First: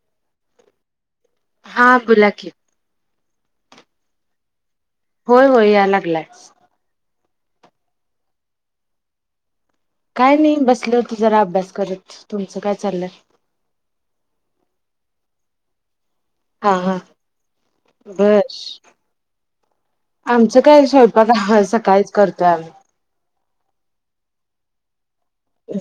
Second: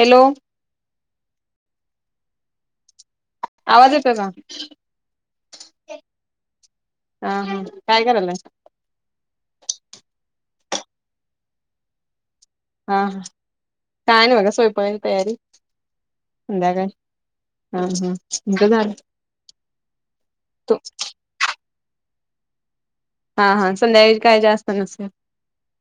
Hello हां बोला क आवाज येतो का होय होय याय लागलाय हा हा काय करारला काय नाही बसलं तर जरा अभ्यास करत तुमचं काय हा चाललंय? हा काय नाही बघा सोयपावाने तयारी हा संध्याकाळी हा हा हा बस तुमचं झालं? आमचं तू काय स्वयंपाक हा सकाळीच करतोय आम्ही, हा हा संध्याकाळी काय जास्त नसेल,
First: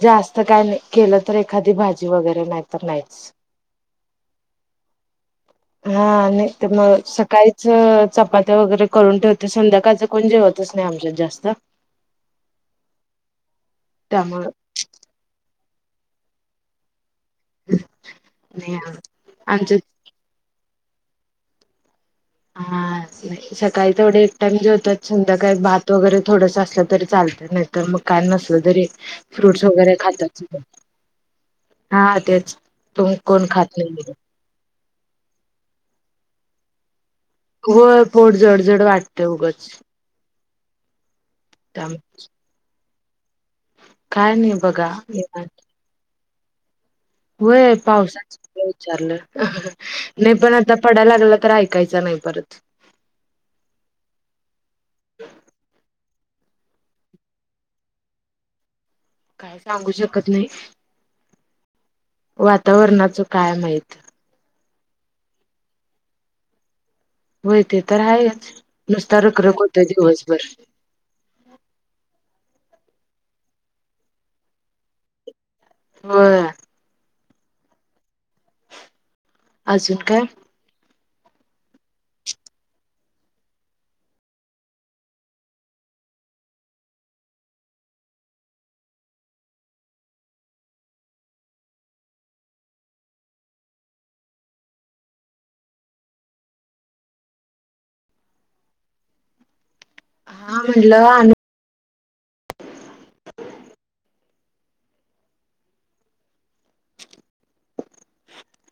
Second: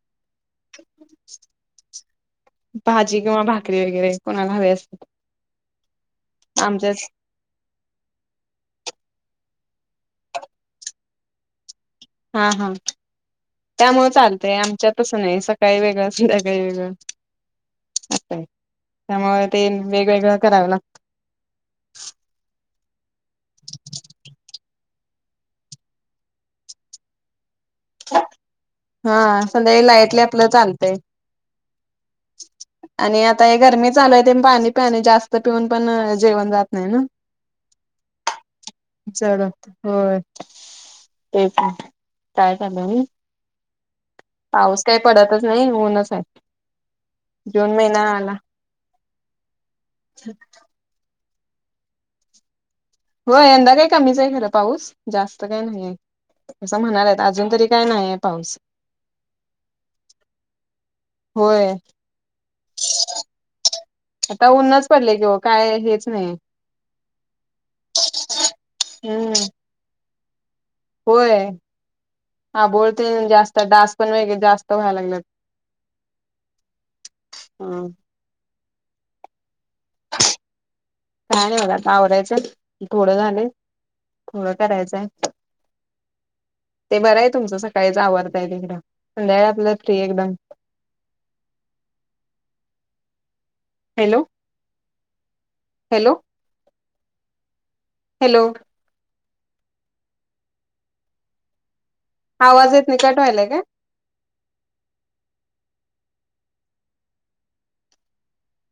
जास्त काय नाही केलं तर एखादी भाजी वैगरे नाही तर भाजी नाहीच. किंवा भाकरी वैगरे कोणाला हवे असते. हा आणि तर मग आमच्यात सकाळी, चपात्या वगैरे करून ठेवते संध्याकाळचं कोण जेवतच नाही आमच्यात जास्त हा हा त्यामुळे त्यामुळं चालतंय आमचं त्याच्यातस नाही असं काही वेगळं सध्या काही वेगळं नाही त्यामुळे ते आमच्यात वेगवेगळं करावं लागत हा सकाळी तेवढा एक टाईम जेवतात संध्याकाळी भात वगैरे आसल तरी चालते तर मग काय नसलं जरी हा फ्रूट्स संध्याकाळी वगैरे लाईटली खातात आपलं चालतंय. हा तेच तुम आणि आता कोण हे खात गरमी नाही चालू आहे ते पाणी पणे जास्त पिऊन पण जेवण जात नाही ना हो पोट जडझड वाटते जड उगच होतंय होय तेच त्यामुळे काय झालं मी काय नाही पाऊस बघा काही पडतच निवांत. नाही ऊनच आहे होय जून महिना आला पावसाच विचारलं नाही पण आता पडायला लागला तर ऐकायच नाही परत हो यंदा काही कमीच आहे खरं पाऊस जास्त काही नाही आहे असं म्हणालाय अजून तरी काय नाही आहे पाऊस काय सांगू शकत नाही होय वातावरणाचं काय माहित आता ननच पडले किं काय हेच नाही होय ते तर आहेच नुसता हम्म रखरख होत दिवसभर होय हा बोलते जास्त डास पण वेगळे जास्त व्हायला लागलेत हो हा अजून काय का नाही होला पावरायच थोडं झाले थोडं करायचंय ते बरं आहे तुमचं सकाळीच आवडता येईल एकदा संध्याकाळ आपल्याला फ्री एकदम हॅलो हॅलो हॅलो हा म्हणटलं आवाज येत नि कट व्हायलाय का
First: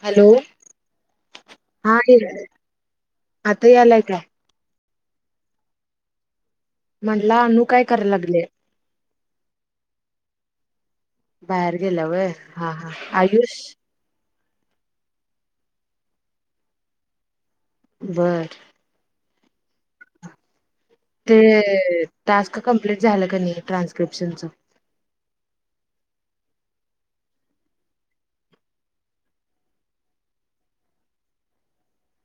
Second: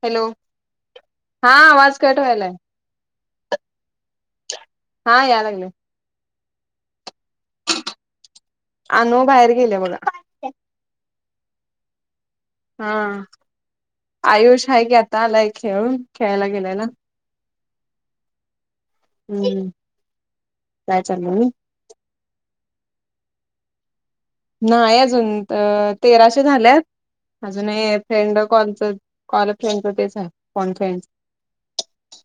हॅलो हा आवाज कट व्हायलाय आता आलाय का हा यालगली म्हटला अनु काय करायला लागले अनु बाहेर गेले बघा बाहेर गेल्यावर हा आयुष आहे की आतालाय खेळून खेळायला गेल्याला बरं हम्म काय चाललं ते मी टास्क कंप्लीट झालं का नाही ट्रान्स्क्रिप्शनचं नाही अजून तेराशे झाल्यात अजूनही फ्रेंड कॉलच कॉल फ्रेंडच तेच आहे फण फ्रेंड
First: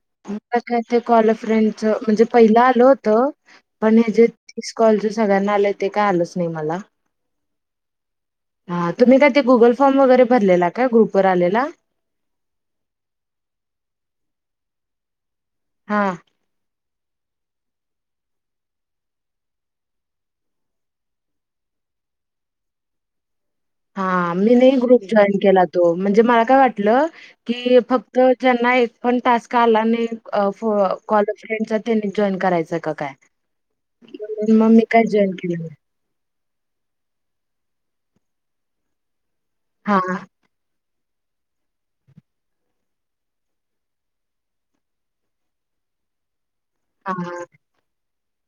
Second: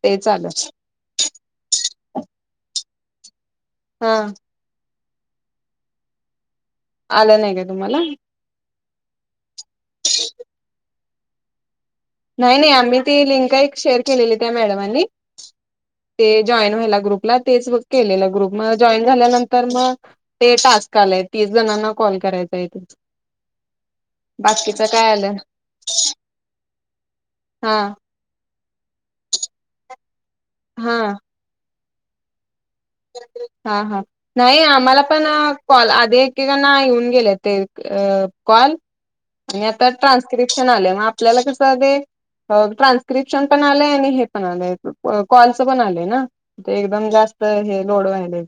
ते चालू म ते कॉल फ्रेंडच म्हणजे पहिलं आल होतं पण हे हा जे तीस कॉलज सगळ्यांना आलंय ते काय आलंच नाही मला आलं नाही का तुम्हाला हा तुम्ही काय ते गुगल फॉर्म वगैरे भरलेला का ग्रुपवरर आलेला नाही नाही आम्ही ती लिंक एक शेअर केलेली त्या मॅडमांनी हा ते जॉईन व्हायला ग्रुपला तेच केलेलं ग्रुप म जॉईन झाल्यानंतर मग ते टास्क आलेय तीस जणांना कॉल करायचा आहे त हा मी नाही ग्रुप जॉईन केला तो म्हणजे मला काय वाटलं हा की फक्त तर ज्यांना एक पण टास्क आला आणि हा कॉलेज फ्रेंडचा त्यांनी जॉईन करायच का काय? हा हा म्हणून नाही मग मी आम्हाला काय पण जॉईन केलं नाही. कॉल आधी एक एकानं येऊन गेले ते कॉल आणि आता हां, त्रास्क्रिप मग आपल्याला कस ट्रान्स्क्रिप्शन पण आलंय आणि हे पण आलंय कॉलच पण आलंय ना ते एकदम जास्त हां. हे लोड व्हायले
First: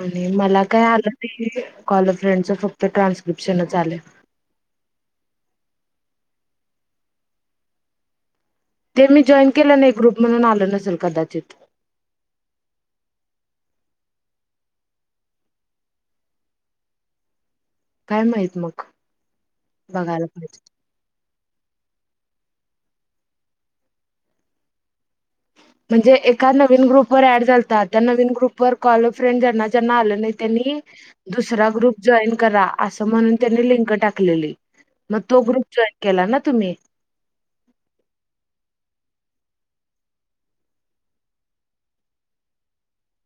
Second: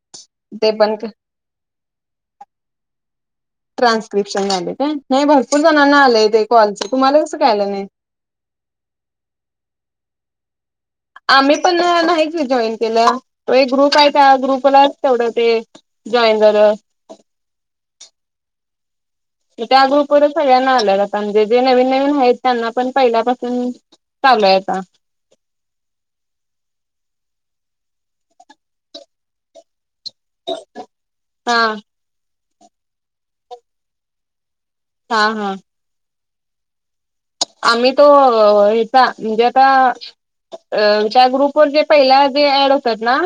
आणि मला काय आलं कॉल फ्रेंड फक्त ट्रान्स ट्रान्स्क्रिप्शन झाले का नाही भरपूर जणांना आलेय ते कॉलचं तुम्हाला कसं कायलं नाही ते मी जॉईन केलं नाही ग्रुप म्हणून आलं नसेल कदाचित. आम्ही पण नाहीच जॉईन केलं त एक ग्रुप आहे त्या ग्रुपलाच तेवढं ते जॉइन झाल्यावर काय माहित मग त्या बघायला ग्रुपवरच पाहिजे. सगळ्यांना आल्या म्हणजे जे नवीन नवीन आहेत त्यांना पण पहिल्यापासून चालू आहेता म्हणजे एका नवीन ग्रुप वर ऍड लतात त्या नवीन ग्रुप वर कॉल फ्रेंड जना ज्यांना आले नाही त्यांनी हा दुसरा ग्रुप जॉईन करा असं म्हणून त्यांनी लिंक टाकलेली हा मग तो हा ग्रुप जॉईन केला ना तुम्ही आम्ही तो हचा म्हणजे आता त्या ग्रुप वर जे पहिला जे ऍड होतात ना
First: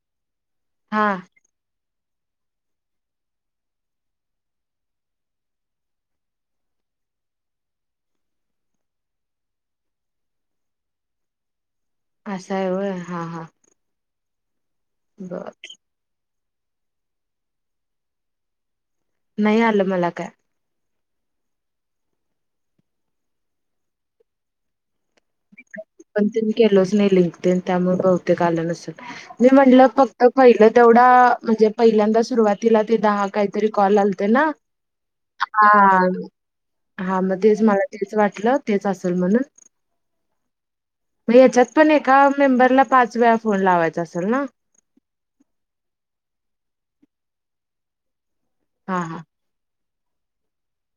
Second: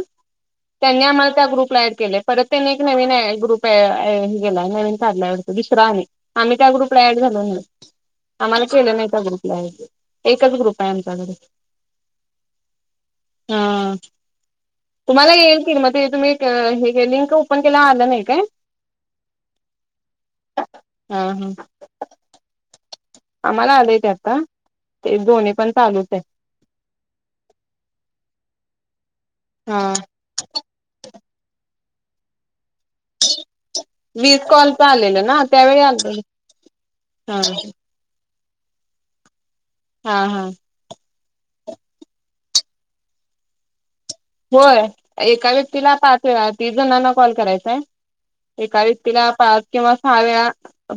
त्यांनी हा आम्हाला त्या ग्रुपला ड के परत त्यांनी एक नवीन आहे ग्रुप गेलाय नवीन काढला दुसरा आणि आम् त्या ग्रुपलायाड झालो म्ह आम्हाला केलं नाही ए ग्रुपला एकच ग्रुप आहे आमच्याकडे असा ये हा हा हा तुम्हाला बर येलतील मग तुम्ही हे लिंक ओपन केला आलं नाही काय नाही आलं मला काय हम् हम्म आम्हाला आलेय ते आता ते दोन् पण चालूच आहे केलच नाही लिंक त्यामुळे बहुतेक आलं नसल म म्हटलं हा फक्त तर पहिलं तेवढा म्हणजे पहिल्यांदा सुरुवात तिला ते दहा काहीतरी कॉल आलते ना वीस कॉलच आलेलं ना हा त्यावेळी आलेलं हा मग तेच मला तेच वाटलं तेच असेल म्हणून. हा हा मग याच्यात पण एका मेंबरला पाच वेळा फोन लावायचा असेल ना? होय एका व्यक्तीला पाच वेळा तीस जणांना कॉल करायचाय. एका हा हा व्यक्तीला पाच किंवा सहाव्या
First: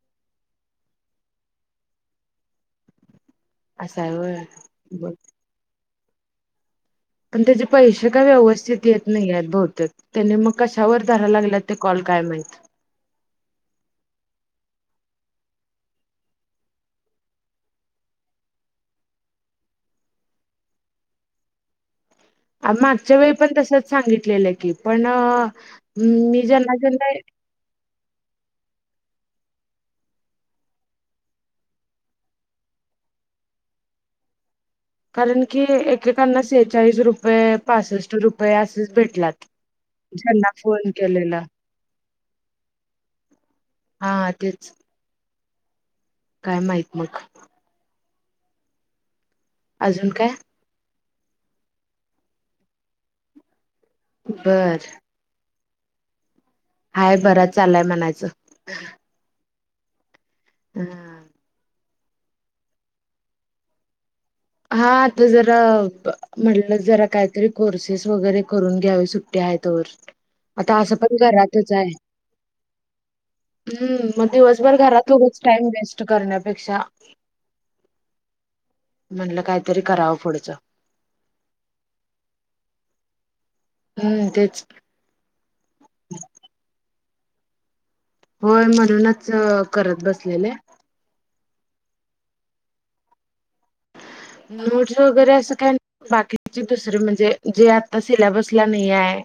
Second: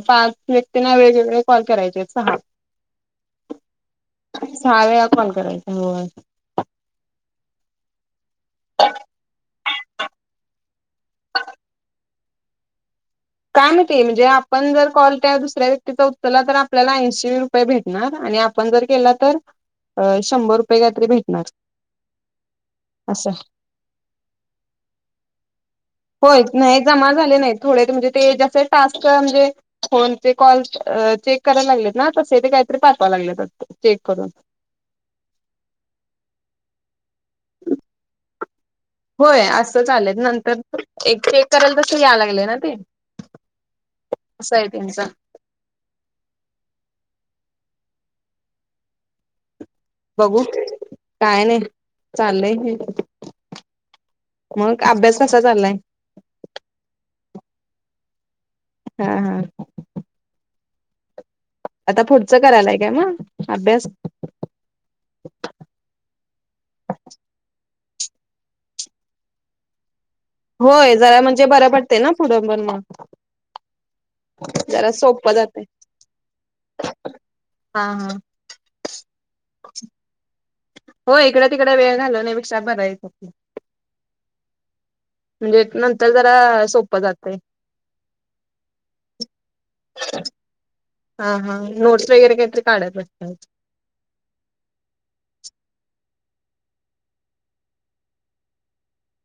पाच व्यक्तींना वेगवेगळे कॉल करायचे सहा. असं आहे होय सहा वेळा बर कॉल करायचे हो पण त्याचे पैसे का व्यवस्थित येत नाही आहेत बहुतेक त्याने मग कशावर धरायला लागेला ते कॉल काय माहित. काय माहिती म्हणजे आपण जर कॉल त्या दुसऱ्या व्यक्तीचा उचलला तर आपल्याला येनशी रुपये भेटणार आणि आपण जर केला तर शंभर रुपये काही तरी भेटणार. मागच्या असं वेळी पण तसच सांगितलेलं की पण होय मी ज्यांना नाही जमा ज्यांना झाले नाही थोडे म्हणजे ते जसे टास्क म्हणजे फोन चे कॉल चेक करायला लागलेत ना तसे ते काहीतरी पाठवां लागले चेक करून कारण की एकेकांना सेहेचाळीस रुपये पासष्ट रुपये असेच भेट होय असंच आलेत नंतर एक केलेला चेक करायल तस या लागले ना ते हा कस ये तेच त्यांचं? काय माहित मग? अजून काय बघू काय नाही चाललंय हे. मग बर अभ्यास कसा चाललाय? हाय बरंच चालाय म्हणायचं. हा हा हा आता पुढचं कराय काय म अभ्यास? हा आता जरा म्हटलं जरा काहीतरी कोर्सेस वगैरे करून घ्यावे सुट्टी आहे तोवर. आता होय असं पण जरा म्हणजे बरं घरातच आहे. पडते ना पुुढं पण म हम्म मग दिवसभर घरात रोज जाते टाइम वेस्ट करण्यापेक्षा. हा हा म्हटलं काहीतरी करावं पुढचं. हो इकड तिकड वेळ घालण्यापेक्षा बराय हम्म तेच म्हणजे नंतर जरा सोपं जातय. होय म्हणूनच करत बसलेले. हा हा नोट्स वगैरे काहीतरी काढत असतात. नोट्स वगैरे असं काय बाकीचे दुसर म्हणजे जे आता सिलेबसला नाही आहे.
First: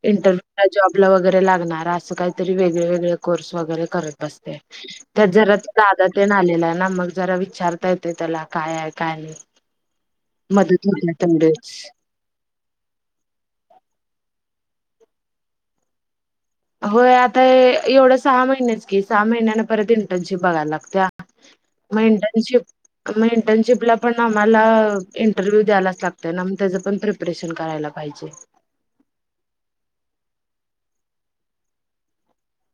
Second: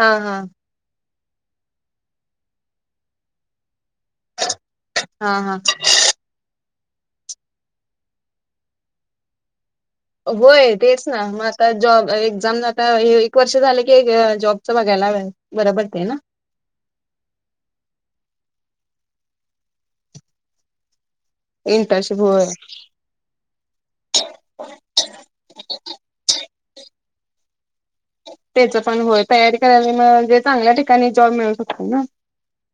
हा हा इंटरव्ह्यू ला जॉब ला वगैरे लागणार असं काहीतरी वेगळे वेगळे कोर्स वगैरे करत बसते. त्यात हा हा जरा त दादा तेन आलेला आहे ना मग जरा विचारता येते त्याला काय आहे काय नाही. होय मदत तेच होत्या ना मग आता तेवढेच जॉब एक्झाम झालं वर्ष झालं की एक जॉबचं बघायला बर पडते न. होय आता एवढं सहा महिनेच की सहा महिन्याना परत इंटर्नशिप बघायला लागतंय इंटरशिप होय. मग इंटर्नशिपला पण आम्हाला इंटरव्ह्यू द्यायच लागतय ना त्याच पण प्रि ऑपरेशन करायला पाहिजे त्याच पण होय तयारी करायला म्हणजे चांगल्या ठिकाणी जॉब मिळू शकतो ना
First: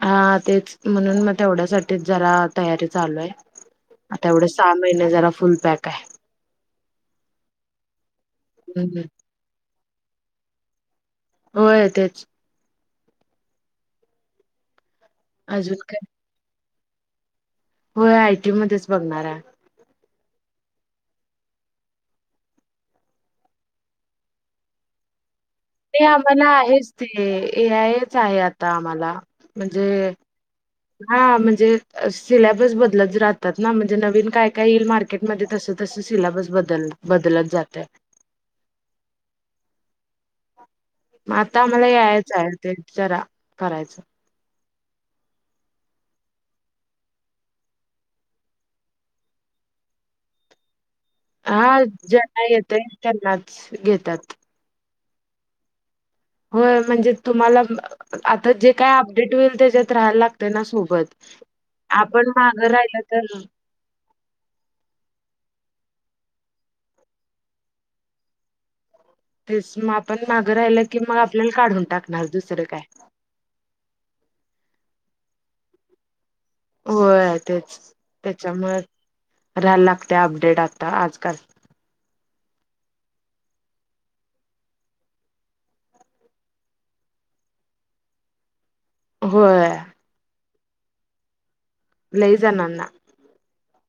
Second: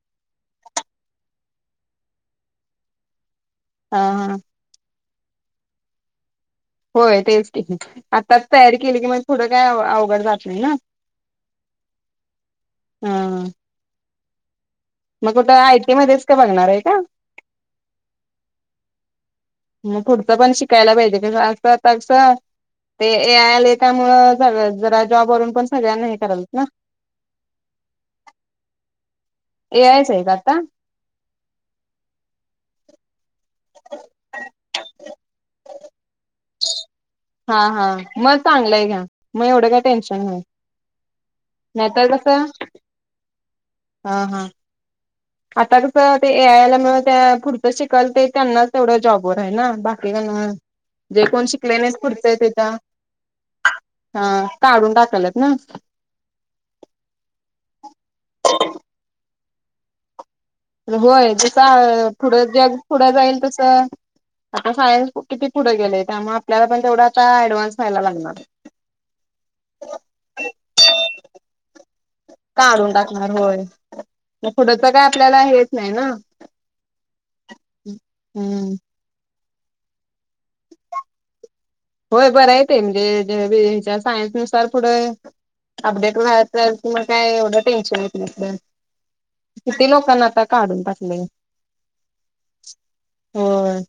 हा तेच म्हणून मग तेवढ्यासाठीच जरा तयारी चालू आहे हा आता हा एवढ्या सहा महिने जरा फुल पॅक आहे होय तेच ट आताच तयारी केली हम्म. की मग थोडं काय अवघड जात नाहीय ना होयेतच हम मग कुठं आयटी मध्येच काय बघणार आहे का होय आयटी मध्येच बघणार आहे मग पुढचं पण शिकायला पाहिजे कस तागस ते ए आयल त्यामुळ जरा जॉबवरून पण ते सगळ्यांना हे कराल आम्हाला ना आहेच ते ए आयच आहे आता आम्हाला ए म्हणजे आयच आहे का आता हा म्हणजे सिलेबस बदलत राहतात ना म्हणजे नवीन काय काय येईल मार्क तस तस सिलेबस बदल बदलत हा हा जातय मग चांगलंय घ्या मग एवढं काय टेन्शन नाही. मग आता आम्हाला नाहीतर यायचं कसं आहे ते जरा करायचं. हा हा. आता कसं ते ए आय ला म त्या पुढचं शिकाल ते त्यांनाच तेवढं जॉबवर आहे ना बाकीच्यांना जे कोण शिकले हा नाहीच पुढचं ज्यांना त्याच्या येतय त्यांनाच घेतात आ काढून टाकालत ना. होय म्हणजे तुम्हाला आता जे काय अपडेट होईल त्याच्यात राहायला लाग होय जसं पुडं मागं जग राहिलं पुढं जाईल तर तस आण सायन्स किती पुढे गेले त्यामुळे आपल्याला पण तेवढा आता ऍडव्हान्स व्हायला लागणार. तेच मग आपण मागं राहिलं की मग आपल्याला काढून टाक काढून टाकणार होय मग ुडंच काय आपल्याला हेच नाही ना. हो तेच हम्म त्याच्यामुळे राहायला लागते अपडेट आता आजकाल. होय बरं येते म्हणजे हच्या सायन्स नुसार पुढं... अपडेट व राल मग काय एवढं टेन्शन आहे तथं. होय किती लोकांना आता काढून टाकले. लय जणांना. होय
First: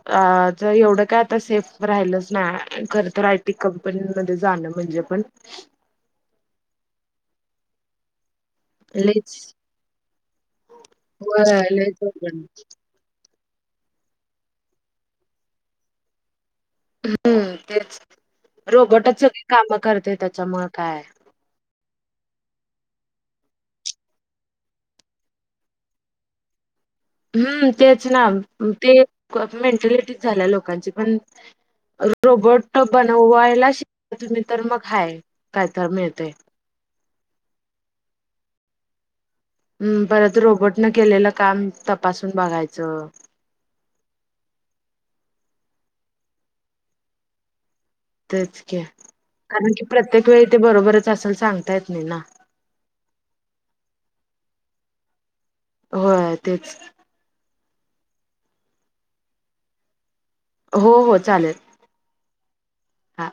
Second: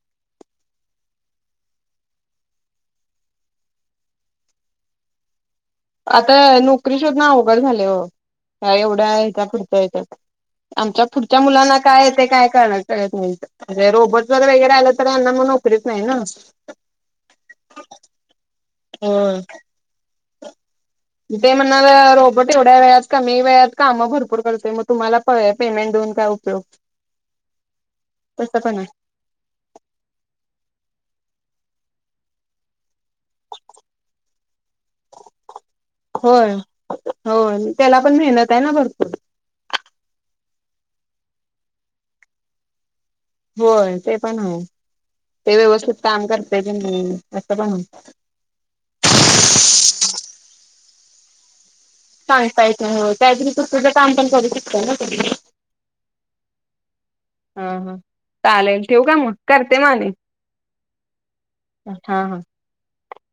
अ तर एवढं काय आता सेफ राहिलच नाही खर तर आयटी कंपनीमध्येध्ये जाणं म्हणजे.. पण. आता नोकरी शोधून अवघड झाले हो. ह एवढ्या लईच याच्या पुढच्या याच्यात आमच्या पुढच्या होय मुलांना लईच काय येत अवघड काय करणार? त नाहीे रोबोट जर वगरे आलं तर यांना मग नोकरीत नाही ना. हम्म तेच रोबोटच होय सगळी काम करते त्याच्यामुं काय. ते म्हणणा रोबोट एवढ्या वेळात कामी वेळत काम भरपूर करतोय मग तुम्हाला पेमेंट देऊन काय... [unintelligible] हम्म तेच ना तसं पण ते आहे मेंटालिटी झाल्या लोकांची पण.. रोबोट बनवायला शिकता तुम्ही तर मग हाय काय तर मिळतेय. होय हो त्याला पण मेहनत आहे ना भरपूर. हम् परत रोबोट न केलेलं काम तपासून बघायचं. होय ते पण आहे ते व्यवस्थित काम करते की नाही असं पण आहे. तेच क कारण की प्रत्येक वेळी ते बरोबरच असेल सांगता येत नाही ना. [unintelligible] होय तेच. ह हा चालेल ठेव का मग करते मागे. हो हो चालेल. हा हा. हा